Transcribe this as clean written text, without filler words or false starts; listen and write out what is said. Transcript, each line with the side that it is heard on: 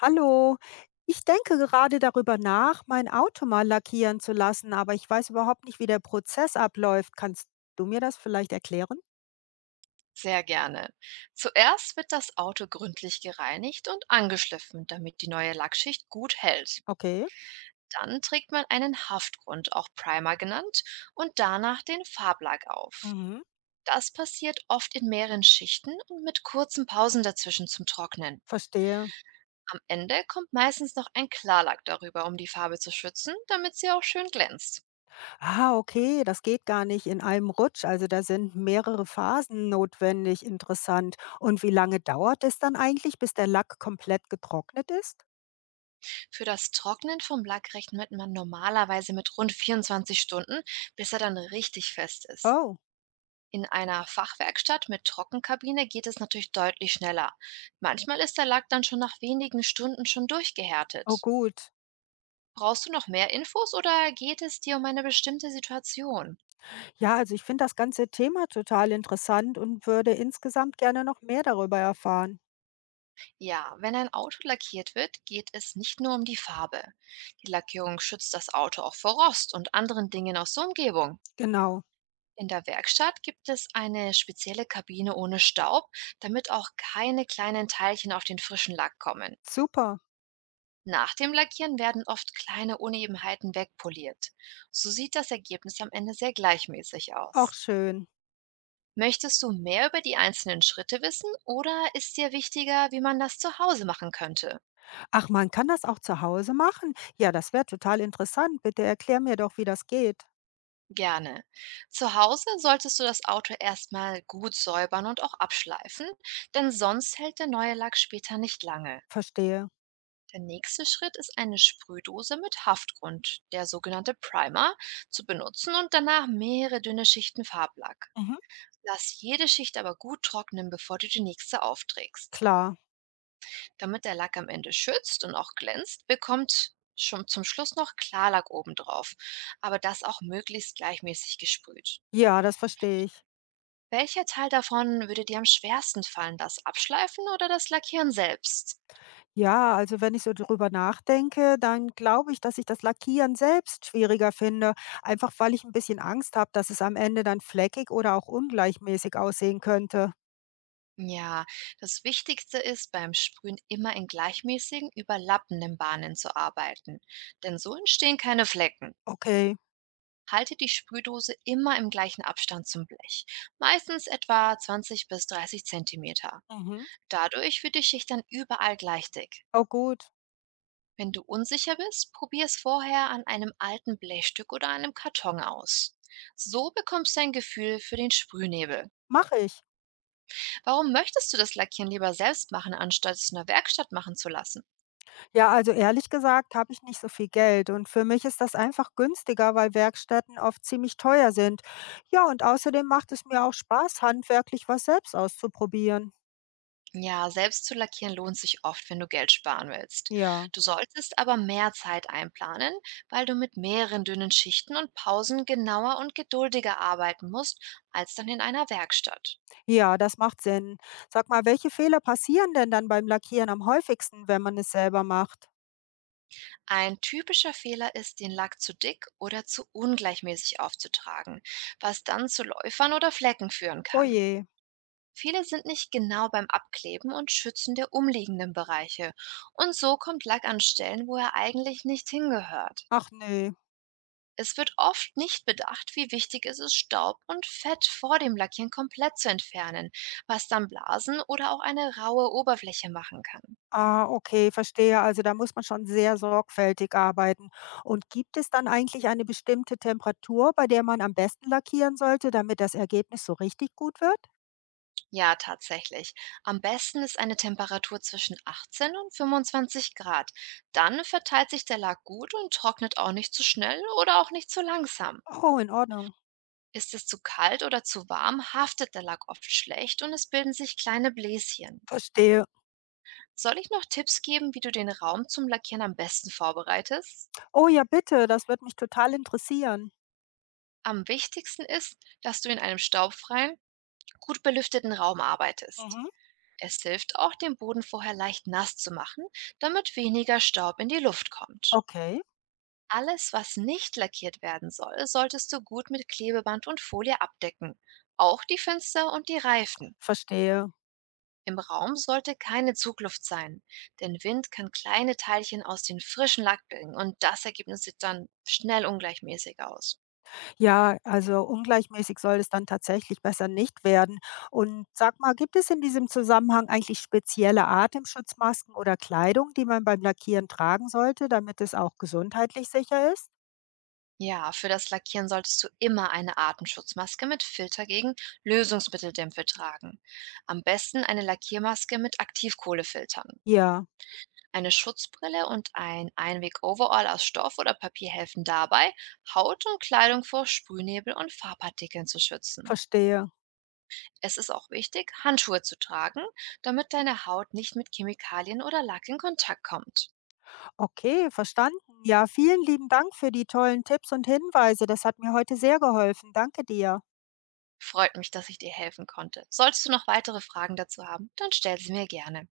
left: Hallo, ich denke gerade darüber nach, mein Auto mal lackieren zu lassen, aber ich weiß überhaupt nicht, wie der Prozess abläuft. Kannst du mir das vielleicht erklären?
right: Sehr gerne. Zuerst wird das Auto gründlich gereinigt und angeschliffen, damit die neue Lackschicht gut hält.
left: Okay.
right: Dann trägt man einen Haftgrund, auch Primer genannt, und danach den Farblack auf.
left: Mhm.
right: Das passiert oft in mehreren Schichten und mit kurzen Pausen dazwischen zum Trocknen.
left: Verstehe.
right: Am Ende kommt meistens noch ein Klarlack darüber, um die Farbe zu schützen, damit sie auch schön glänzt.
left: Ah, okay, das geht gar nicht in einem Rutsch. Also da sind mehrere Phasen notwendig. Interessant. Und wie lange dauert es dann eigentlich, bis der Lack komplett getrocknet ist?
right: Für das Trocknen vom Lack rechnet man normalerweise mit rund 24 Stunden, bis er dann richtig fest ist.
left: Oh.
right: In einer Fachwerkstatt mit Trockenkabine geht es natürlich deutlich schneller. Manchmal ist der Lack dann schon nach wenigen Stunden schon
left: Oh
right: durchgehärtet.
left: gut.
right: Brauchst du noch mehr Infos oder geht es dir um eine bestimmte Situation?
left: Ja, also ich finde das ganze Thema total interessant und würde insgesamt gerne noch mehr darüber erfahren.
right: Ja, wenn ein Auto lackiert wird, geht es nicht nur um die Farbe. Die Lackierung schützt das Auto auch vor Rost und anderen Dingen aus der Umgebung.
left: Genau.
right: In der Werkstatt gibt es eine spezielle Kabine ohne Staub, damit auch keine kleinen Teilchen auf den frischen Lack kommen.
left: Super,
right: Nach dem Lackieren werden oft kleine Unebenheiten wegpoliert. So sieht das Ergebnis am Ende sehr gleichmäßig
left: auch
right: aus.
left: schön.
right: Möchtest du mehr über die einzelnen Schritte wissen oder ist dir wichtiger, wie man das zu Hause machen könnte?
left: Ach, man kann das auch zu Hause machen? Ja, das wäre total interessant. Bitte erklär mir doch, wie das geht.
right: Gerne. Zu Hause solltest du das Auto erstmal gut säubern und auch abschleifen, denn sonst hält der neue Lack später nicht lange.
left: Verstehe.
right: Der nächste Schritt ist eine Sprühdose mit Haftgrund, der sogenannte Primer, zu benutzen und danach mehrere dünne Schichten Farblack.
left: Mhm.
right: Lass jede Schicht aber gut trocknen, bevor du die nächste aufträgst.
left: Klar.
right: Damit der Lack am Ende schützt und auch glänzt, bekommt schon zum Schluss noch Klarlack obendrauf, aber das auch möglichst gleichmäßig gesprüht.
left: Ja, das verstehe ich.
right: Welcher Teil davon würde dir am schwersten fallen, das Abschleifen oder das Lackieren selbst?
left: Ja, also wenn ich so drüber nachdenke, dann glaube ich, dass ich das Lackieren selbst schwieriger finde, einfach weil ich ein bisschen Angst habe, dass es am Ende dann fleckig oder auch ungleichmäßig aussehen könnte.
right: Ja, das Wichtigste ist beim Sprühen immer in gleichmäßigen, überlappenden Bahnen zu arbeiten, denn so entstehen keine Flecken.
left: Okay.
right: Halte die Sprühdose immer im gleichen Abstand zum Blech, meistens etwa 20 bis 30 Zentimeter.
left: Mhm.
right: Dadurch wird die Schicht dann überall gleich dick.
left: Oh gut,
right: Wenn du unsicher bist, probier es vorher an einem alten Blechstück oder einem Karton aus. So bekommst du ein Gefühl für den Sprühnebel.
left: mache ich.
right: Warum möchtest du das Lackieren lieber selbst machen, anstatt es in der Werkstatt machen zu lassen?
left: Ja, also ehrlich gesagt habe ich nicht so viel Geld und für mich ist das einfach günstiger, weil Werkstätten oft ziemlich teuer sind. Ja, und außerdem macht es mir auch Spaß, handwerklich was selbst auszuprobieren.
right: Ja, selbst zu lackieren lohnt sich oft, wenn du Geld sparen willst.
left: Ja,
right: Du solltest aber mehr Zeit einplanen, weil du mit mehreren dünnen Schichten und Pausen genauer und geduldiger arbeiten musst als dann in einer Werkstatt.
left: ja, das macht Sinn. Sag mal, welche Fehler passieren denn dann beim Lackieren am häufigsten, wenn man es selber macht?
right: Ein typischer Fehler ist, den Lack zu dick oder zu ungleichmäßig aufzutragen, was dann zu Läufern oder Flecken führen kann.
left: Oje,
right: Viele sind nicht genau beim Abkleben und Schützen der umliegenden Bereiche. Und so kommt Lack an Stellen, wo er eigentlich nicht hingehört.
left: ach nee.
right: Es wird oft nicht bedacht, wie wichtig es ist, Staub und Fett vor dem Lackieren komplett zu entfernen, was dann Blasen oder auch eine raue Oberfläche machen kann.
left: Ah, okay, verstehe. Also da muss man schon sehr sorgfältig arbeiten. Und gibt es dann eigentlich eine bestimmte Temperatur, bei der man am besten lackieren sollte, damit das Ergebnis so richtig gut wird?
right: Ja, tatsächlich. Am besten ist eine Temperatur zwischen 18 und 25 Grad. Dann verteilt sich der Lack gut und trocknet auch nicht zu schnell oder auch nicht zu langsam.
left: Oh, in Ordnung.
right: Ist es zu kalt oder zu warm, haftet der Lack oft schlecht und es bilden sich kleine Bläschen.
left: Verstehe.
right: Soll ich noch Tipps geben, wie du den Raum zum Lackieren am besten vorbereitest?
left: Oh ja, bitte, das wird mich total interessieren.
right: Am wichtigsten ist, dass du in einem staubfreien, gut belüfteten Raum arbeitest.
left: Mhm.
right: Es hilft auch, den Boden vorher leicht nass zu machen, damit weniger Staub in die Luft kommt.
left: Okay,
right: Alles, was nicht lackiert werden soll, solltest du gut mit Klebeband und Folie abdecken, auch die Fenster und die Reifen.
left: verstehe.
right: Im Raum sollte keine Zugluft sein, denn Wind kann kleine Teilchen aus dem frischen Lack bringen und das Ergebnis sieht dann schnell ungleichmäßig aus.
left: Ja, also ungleichmäßig soll es dann tatsächlich besser nicht werden. Und sag mal, gibt es in diesem Zusammenhang eigentlich spezielle Atemschutzmasken oder Kleidung, die man beim Lackieren tragen sollte, damit es auch gesundheitlich sicher ist?
right: Ja, für das Lackieren solltest du immer eine Atemschutzmaske mit Filter gegen Lösungsmitteldämpfe tragen. Am besten eine Lackiermaske mit Aktivkohlefiltern.
left: Ja,
right: Eine Schutzbrille und ein Einweg-Overall aus Stoff oder Papier helfen dabei, Haut und Kleidung vor Sprühnebel und Farbpartikeln zu schützen.
left: verstehe.
right: Es ist auch wichtig, Handschuhe zu tragen, damit deine Haut nicht mit Chemikalien oder Lack in Kontakt kommt.
left: Okay, verstanden. Ja, vielen lieben Dank für die tollen Tipps und Hinweise. Das hat mir heute sehr geholfen. Danke dir.
right: Freut mich, dass ich dir helfen konnte. Solltest du noch weitere Fragen dazu haben, dann stell sie mir gerne.